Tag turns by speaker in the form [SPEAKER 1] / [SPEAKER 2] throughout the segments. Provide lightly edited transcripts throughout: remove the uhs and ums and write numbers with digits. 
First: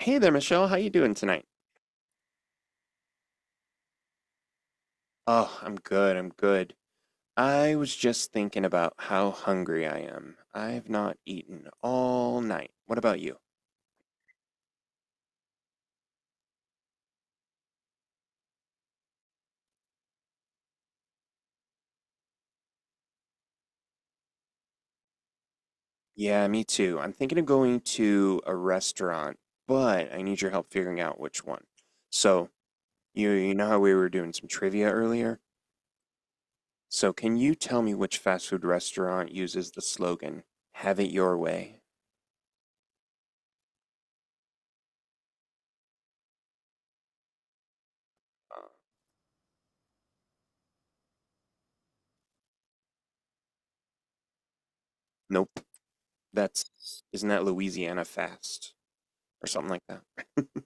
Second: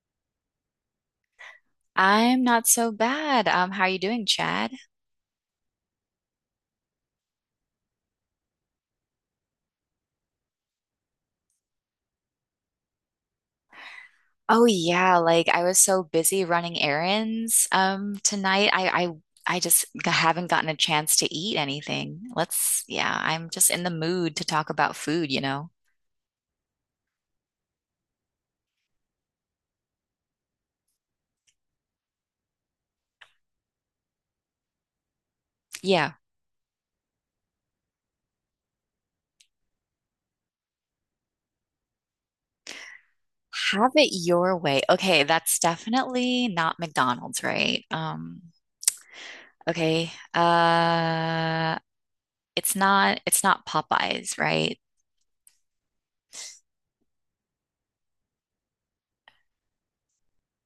[SPEAKER 1] Hey there, Michelle. How you doing tonight?
[SPEAKER 2] I'm not so bad. How are you doing, Chad?
[SPEAKER 1] Oh, I'm good. I'm good. I was just thinking about how hungry I am. I've not eaten all night. What about you?
[SPEAKER 2] Oh yeah, like I was so busy running errands tonight. I I just haven't gotten a chance to eat anything. Yeah, I'm just in the mood to talk about food, you know?
[SPEAKER 1] Yeah, me too. I'm thinking of going to a restaurant, but I need your help figuring out which one. So, you know how we were doing some trivia earlier?
[SPEAKER 2] Yeah.
[SPEAKER 1] So, can you tell me which fast food restaurant uses the slogan, "Have it your way"?
[SPEAKER 2] Have it your way. Okay, that's definitely not McDonald's, right? Okay. Uh, it's not Popeyes, right?
[SPEAKER 1] Nope. That's isn't that Louisiana Fast or something like that?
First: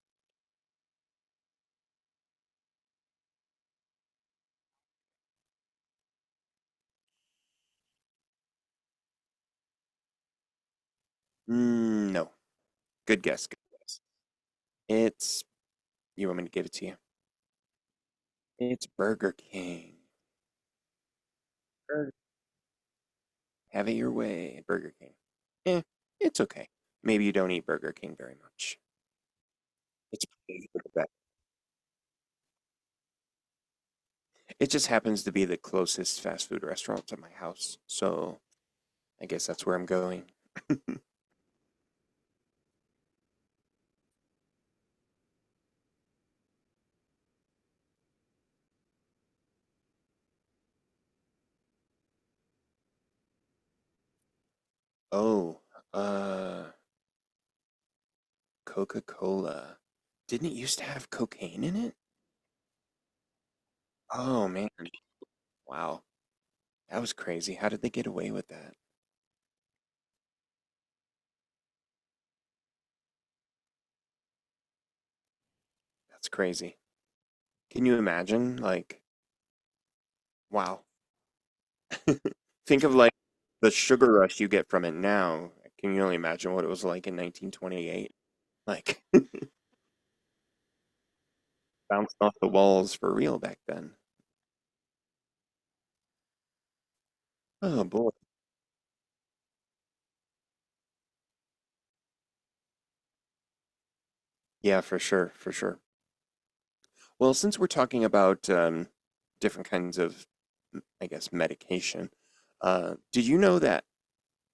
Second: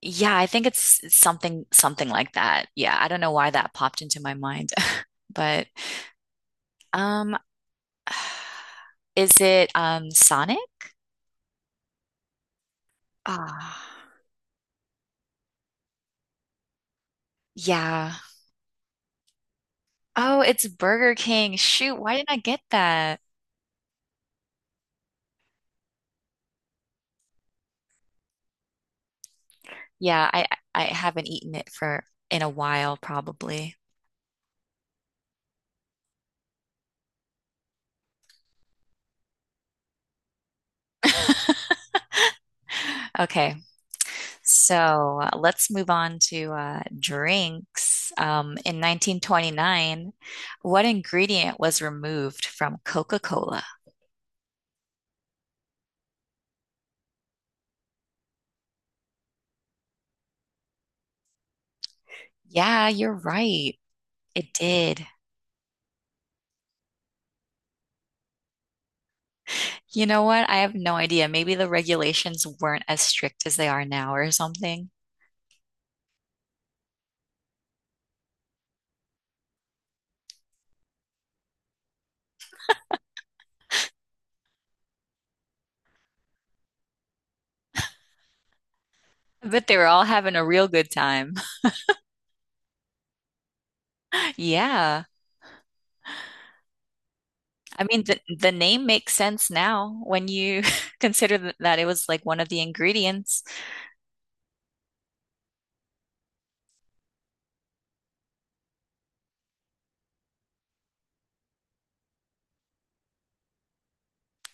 [SPEAKER 2] Yeah, I think it's something like that. Yeah, I don't know why that popped into my mind, but um is it Sonic?
[SPEAKER 1] No. Good guess. Good
[SPEAKER 2] Ah,
[SPEAKER 1] guess. It's you want me to give it to you?
[SPEAKER 2] yeah.
[SPEAKER 1] It's Burger King.
[SPEAKER 2] Oh, it's Burger King. Shoot,
[SPEAKER 1] Burger-
[SPEAKER 2] why didn't I get that?
[SPEAKER 1] Have it your way, at Burger King. Eh, it's okay. Maybe you don't eat Burger King very much. It's
[SPEAKER 2] Yeah, I
[SPEAKER 1] pretty good
[SPEAKER 2] I I
[SPEAKER 1] at that.
[SPEAKER 2] haven't eaten it for in a while probably.
[SPEAKER 1] It just happens to be the closest fast food restaurant to my house, so I guess that's where I'm going.
[SPEAKER 2] Okay. So, let's move on to drinks. In 1929, what ingredient was removed from Coca-Cola?
[SPEAKER 1] Oh, uh, Coca Cola. Didn't it used to have cocaine in it?
[SPEAKER 2] Yeah, you're right.
[SPEAKER 1] Oh
[SPEAKER 2] It
[SPEAKER 1] man,
[SPEAKER 2] did.
[SPEAKER 1] wow, that was crazy. How did they get away with that?
[SPEAKER 2] You know what? I have no idea. Maybe the regulations weren't as strict as they are now or something.
[SPEAKER 1] That's crazy. Can you imagine, like, wow. Think of like the sugar rush you get from it now. Can you only imagine what it was like in 1928? Like
[SPEAKER 2] But they were all having a real good time.
[SPEAKER 1] bounced off the walls for real back then.
[SPEAKER 2] Yeah. I
[SPEAKER 1] Oh
[SPEAKER 2] mean,
[SPEAKER 1] boy.
[SPEAKER 2] the name makes sense now when you consider that it was like one of the ingredients.
[SPEAKER 1] Yeah, for sure, for sure. Well, since we're talking about different kinds of, m- I guess, medication, did you know that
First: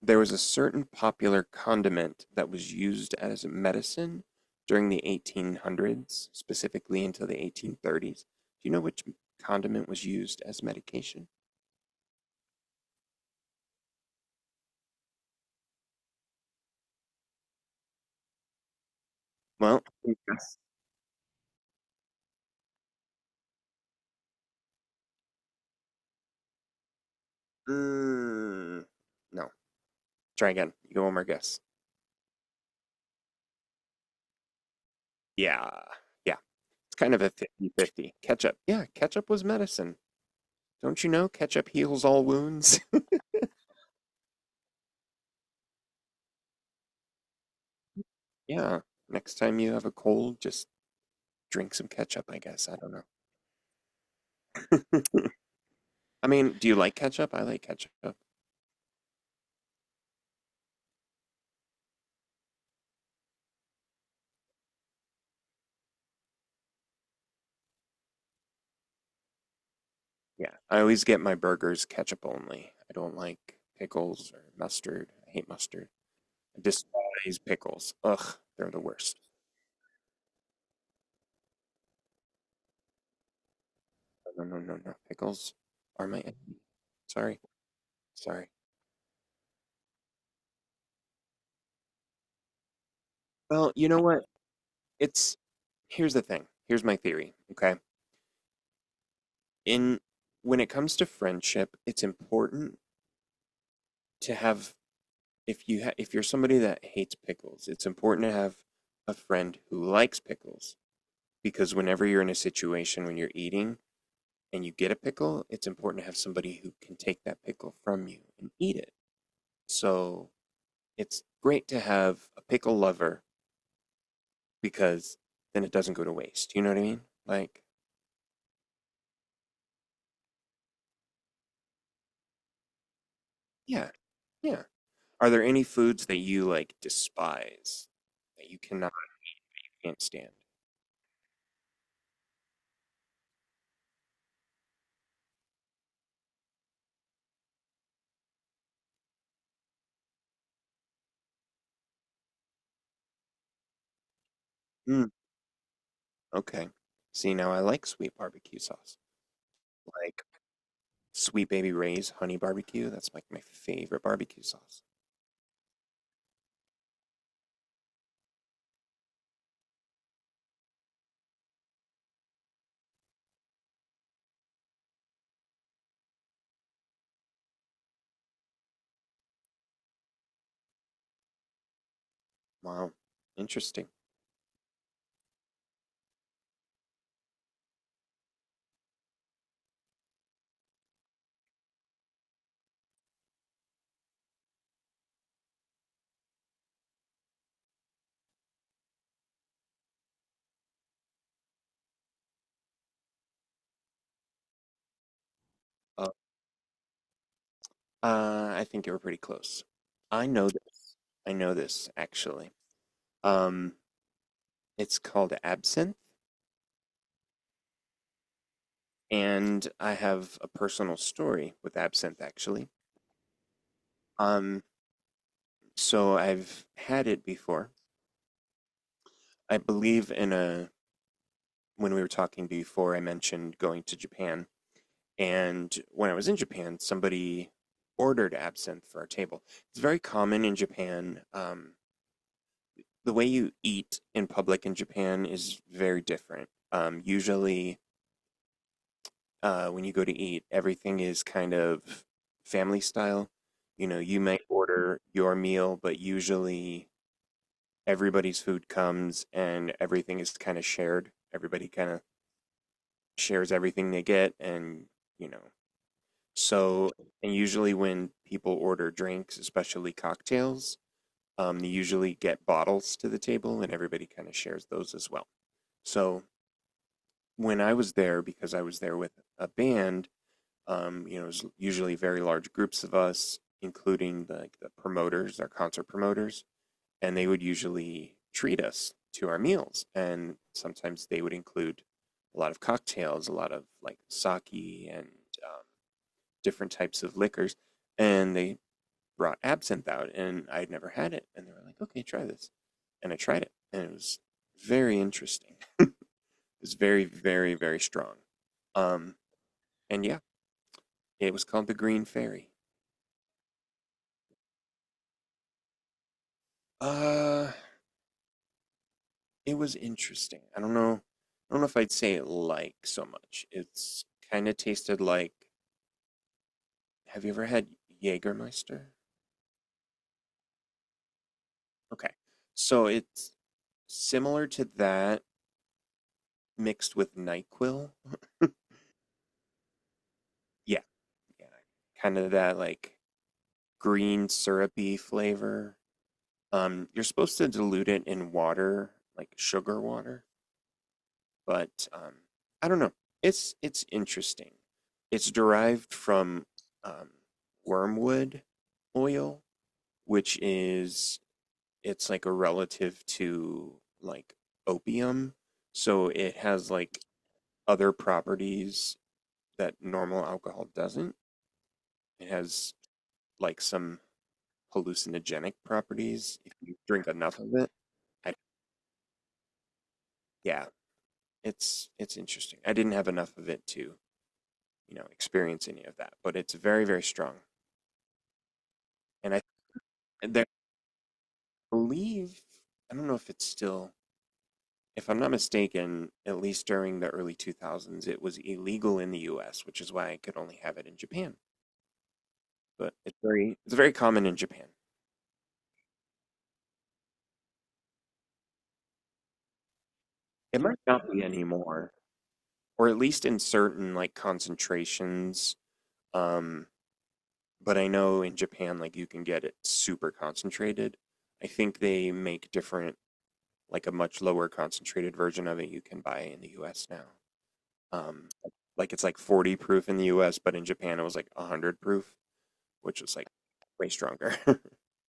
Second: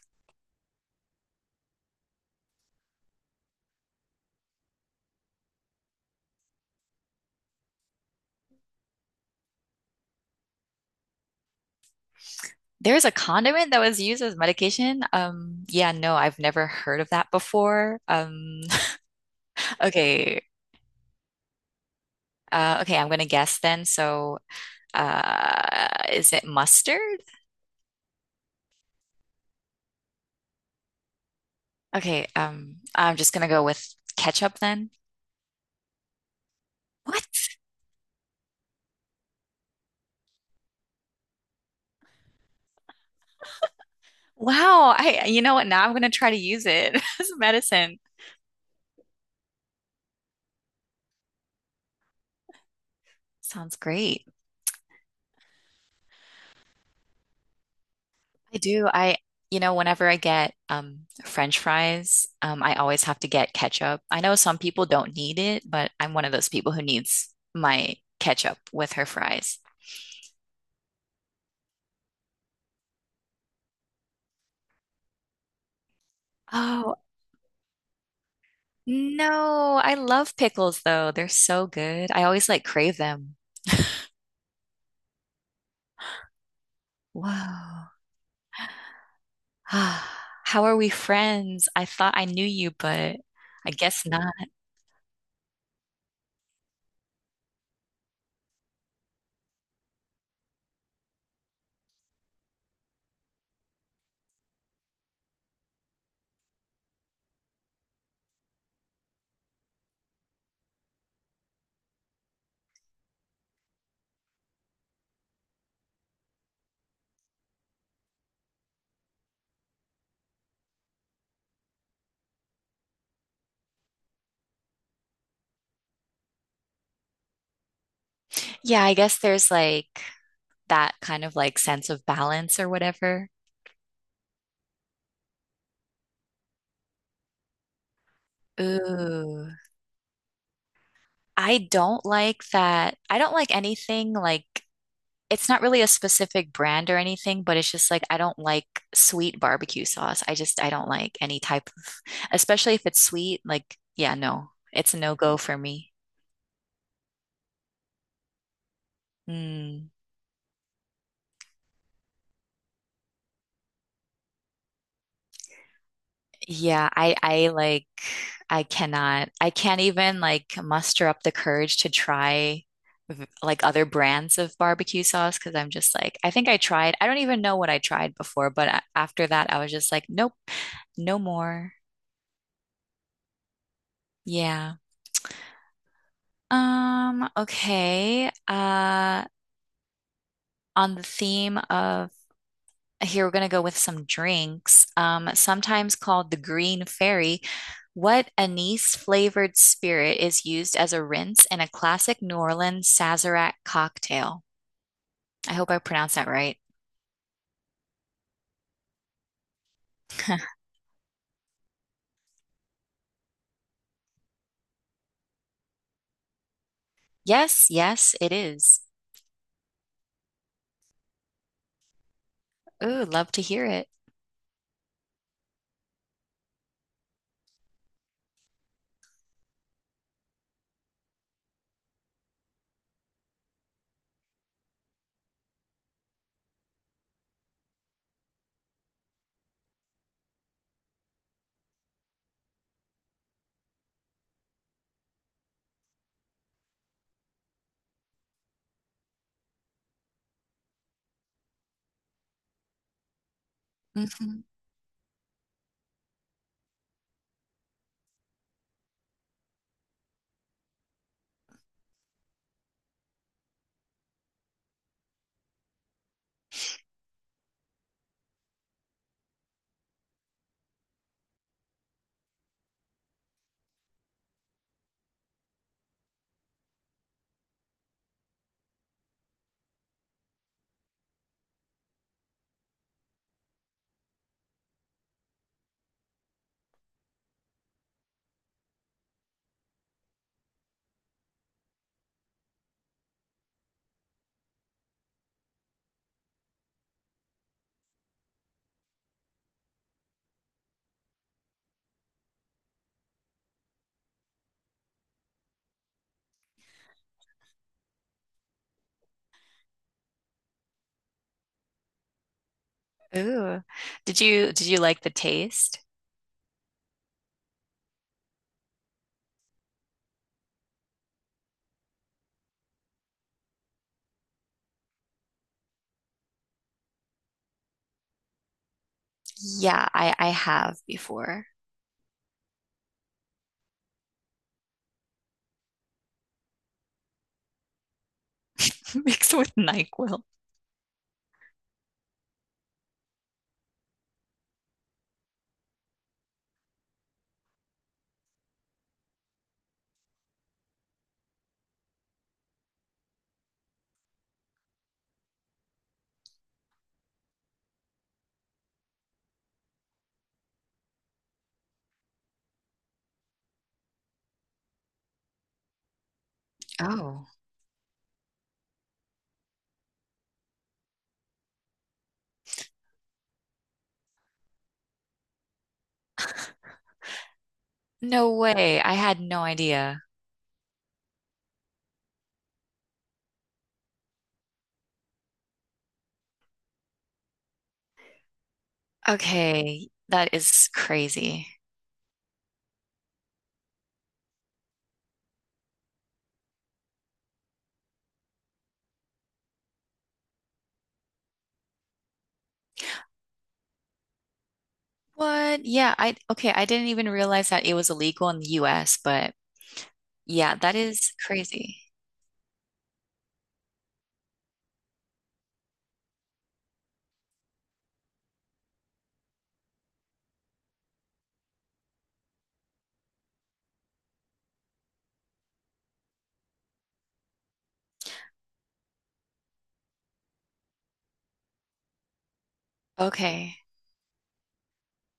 [SPEAKER 1] there was a certain popular condiment that was used as a medicine during the 1800s, specifically until the 1830s? Do you know which condiment was used as medication?
[SPEAKER 2] There's a condiment that was used as medication. Yeah, no, I've never heard of that before.
[SPEAKER 1] Well, can
[SPEAKER 2] Okay. Okay, I'm gonna guess then. So, is it mustard?
[SPEAKER 1] Mm, no. Try again. You go one more guess.
[SPEAKER 2] Okay, I'm just gonna go with ketchup then.
[SPEAKER 1] Yeah. Yeah. It's kind of
[SPEAKER 2] What?
[SPEAKER 1] a 50-50. Ketchup. Yeah, ketchup was medicine. Don't you know ketchup heals all wounds?
[SPEAKER 2] Wow, I you know what? Now I'm gonna try to use it as a medicine.
[SPEAKER 1] Yeah. Next time you have a cold, just drink some ketchup, I guess. I don't
[SPEAKER 2] Sounds great.
[SPEAKER 1] know. I mean, do you like ketchup? I like ketchup.
[SPEAKER 2] I do. I You know, whenever I get French fries, I always have to get ketchup. I know some people don't need it, but I'm one of those people who needs my ketchup with her fries.
[SPEAKER 1] Yeah. I always get my burgers ketchup only. I don't like pickles or mustard. I hate mustard. I
[SPEAKER 2] Oh,
[SPEAKER 1] despise pickles. Ugh, they're the worst.
[SPEAKER 2] no, I love pickles though. They're so good. I always like crave them.
[SPEAKER 1] No, no, no, no. Pickles are my enemy. Sorry.
[SPEAKER 2] Whoa.
[SPEAKER 1] Sorry.
[SPEAKER 2] How are we friends? I thought I knew you, but I
[SPEAKER 1] Well, you know
[SPEAKER 2] guess
[SPEAKER 1] what?
[SPEAKER 2] not.
[SPEAKER 1] It's here's the thing. Here's my theory, okay? In when it comes to friendship, it's important to have if you ha if you're somebody that hates pickles, it's important to have a friend who likes pickles because whenever you're in a situation when you're eating and you get a pickle, it's important to have somebody who can take that pickle from you and eat it. So, it's great to have a pickle lover because then it doesn't go to waste. You know what I mean? Like,
[SPEAKER 2] Yeah, I guess there's like that kind of like sense of balance or whatever.
[SPEAKER 1] yeah, yeah. Are there any foods that you like despise that you cannot
[SPEAKER 2] Ooh.
[SPEAKER 1] can't stand?
[SPEAKER 2] I don't like that. I don't like anything like it's not really a specific brand or anything, but it's just like I don't like sweet barbecue sauce. I don't like any type of, especially if it's sweet, like yeah, no. It's a
[SPEAKER 1] Mm,
[SPEAKER 2] no-go for me.
[SPEAKER 1] okay. See, now I like sweet barbecue sauce.
[SPEAKER 2] Mm.
[SPEAKER 1] Like Sweet Baby Ray's honey barbecue. That's like my favorite barbecue sauce.
[SPEAKER 2] Yeah, I like I cannot I can't even like muster up the courage to try like other brands of barbecue sauce because I'm just like I think I tried I don't even know what I tried before but after that I was just like nope, no more.
[SPEAKER 1] Wow. Interesting.
[SPEAKER 2] Yeah. Okay. On the theme of here we're going to go with some drinks, sometimes called the Green Fairy. What anise flavored spirit is used as a rinse in a classic New Orleans Sazerac cocktail? I hope I
[SPEAKER 1] Uh,
[SPEAKER 2] pronounced that right.
[SPEAKER 1] I think you were pretty close. I know this. I know this actually. Um, it's called absinthe,
[SPEAKER 2] Yes, yes, it is.
[SPEAKER 1] and I have a personal story with absinthe actually.
[SPEAKER 2] Ooh, love to hear it.
[SPEAKER 1] Um, so I've had it before. I believe in a when we were talking before, I mentioned going to Japan, and when I was in Japan, somebody ordered absinthe for our table. It's very common in Japan. The way you eat in public in Japan is very different. Usually, when you go to eat, everything is kind of family style. You know, you might
[SPEAKER 2] Mhm.
[SPEAKER 1] order your meal, but usually everybody's food comes and everything is kind of shared. Everybody kind of shares everything they get, and you know. So, and usually when people order drinks, especially cocktails, they usually get bottles to the table, and everybody kind of shares those as well. So when I was there, because I was there with a band, you know, it was usually very large groups of us, including like the promoters, our concert promoters and they would usually treat us to our meals. And sometimes they would include a lot of cocktails, a lot of like sake and uh, different types of liquors. And they brought absinthe out, and I'd never had it. And they were like, okay, try this. And I tried it, and it was very interesting. It was very, very, very strong. Um, and yeah, it was called the Green Fairy.
[SPEAKER 2] Ooh. Did you like the taste?
[SPEAKER 1] Uh, it was interesting. I don't know. I don't know if I'd say it like so much. It's kind of tasted like have you ever had Jägermeister?
[SPEAKER 2] Yeah, I have before.
[SPEAKER 1] Okay. So it's similar to that mixed with NyQuil.
[SPEAKER 2] Mixed with NyQuil.
[SPEAKER 1] Yeah, yeah. Kind of that like green syrupy flavor. You're supposed to dilute it in water, like sugar water, but I don't know. It's interesting. It's derived from um, wormwood oil, which is it's like a relative to like opium, so it has like
[SPEAKER 2] Oh.
[SPEAKER 1] other properties that normal alcohol doesn't. It has like some hallucinogenic properties if you drink enough of it.
[SPEAKER 2] No
[SPEAKER 1] I,
[SPEAKER 2] way. I had no idea.
[SPEAKER 1] yeah, it's interesting. I didn't have enough of it to, you know, experience any of that, but it's very very strong. And I
[SPEAKER 2] Okay, that
[SPEAKER 1] and
[SPEAKER 2] is crazy.
[SPEAKER 1] I believe I don't know if it's still if I'm not mistaken, at least during the early 2000s, it was illegal in the US, which is why I could only have it in Japan. But it's very common in Japan.
[SPEAKER 2] What? Yeah, I okay, I didn't even realize that it was illegal in the US, but yeah,
[SPEAKER 1] It
[SPEAKER 2] that
[SPEAKER 1] might not
[SPEAKER 2] is
[SPEAKER 1] be
[SPEAKER 2] crazy.
[SPEAKER 1] anymore, or at least in certain like concentrations. Um, but I know in Japan, like you can get it super concentrated. I think they make different, like a much lower concentrated version of it you can buy in the US now. Um, like it's like 40 proof in the US, but in Japan it was like 100 proof. Which was like
[SPEAKER 2] Okay.
[SPEAKER 1] way stronger.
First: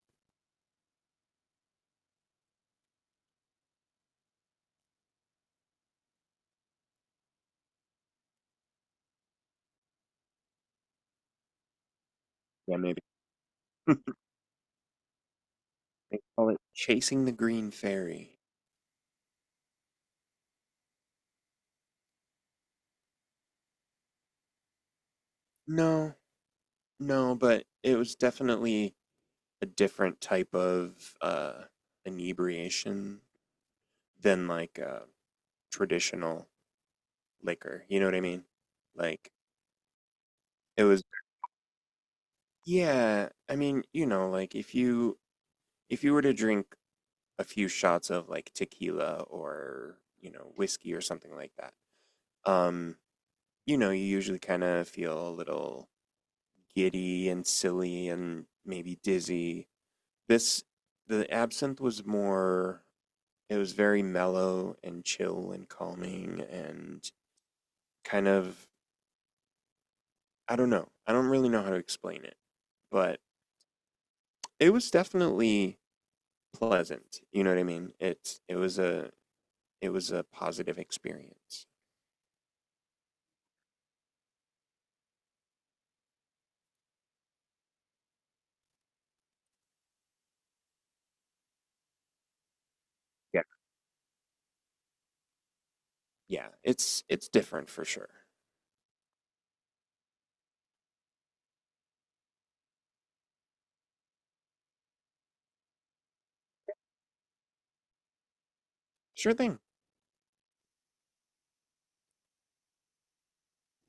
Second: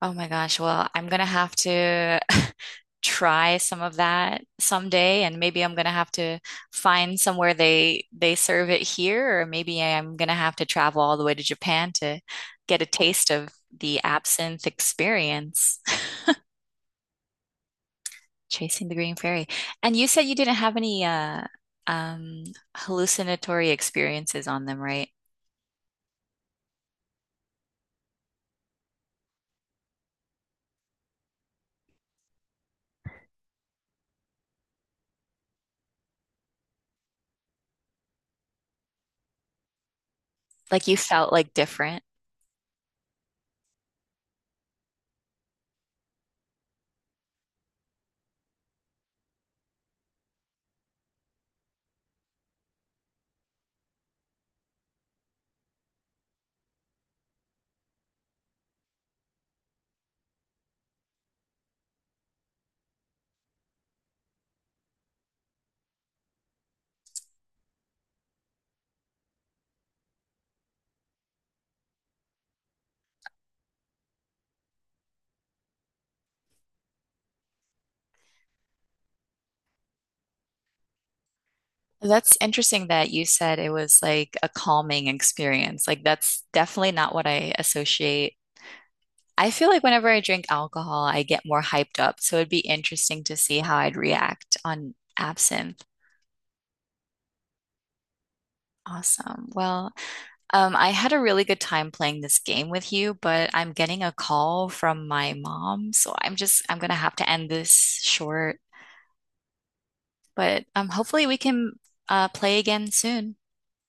[SPEAKER 2] Oh my gosh. Well, I'm gonna have to try some of that someday, and maybe I'm gonna have to find somewhere they serve it here, or maybe I'm gonna have to travel all the way to Japan to
[SPEAKER 1] Yeah,
[SPEAKER 2] get a
[SPEAKER 1] maybe.
[SPEAKER 2] taste of
[SPEAKER 1] They
[SPEAKER 2] the absinthe experience.
[SPEAKER 1] call it Chasing the Green Fairy.
[SPEAKER 2] Chasing the Green Fairy. And you said you didn't have any um hallucinatory experiences on them, right?
[SPEAKER 1] No, no, but it was definitely a different type of inebriation than like traditional liquor. You know what I mean? Like it
[SPEAKER 2] Like you
[SPEAKER 1] was.
[SPEAKER 2] felt like different.
[SPEAKER 1] Yeah, I mean, you know, like if you were to drink a few shots of like tequila or you know whiskey or something like that, um, you know, you usually kind of feel a little giddy and silly and maybe dizzy. This, the absinthe was more, it was very mellow and chill and calming and kind of, I don't know. I don't really know how to explain it, but it was definitely pleasant. You know what I mean? It, it was a positive experience.
[SPEAKER 2] That's interesting that you said it was like a calming experience. Like, that's definitely not what I associate. I feel like whenever I drink alcohol, I get more hyped up. So it'd be interesting to
[SPEAKER 1] Yeah.
[SPEAKER 2] see how I'd react on absinthe.
[SPEAKER 1] Yeah, it's different for sure.
[SPEAKER 2] Awesome. Well, I had a really good time playing this game with you, but I'm getting a call from my mom, so I'm gonna have to end this short.
[SPEAKER 1] Sure thing.
[SPEAKER 2] But hopefully we can play again soon.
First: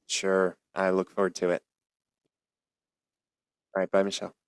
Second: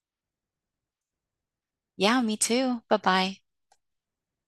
[SPEAKER 1] Sure. I look forward to it.
[SPEAKER 2] Yeah, me too. Bye bye.
[SPEAKER 1] All right, bye, Michelle.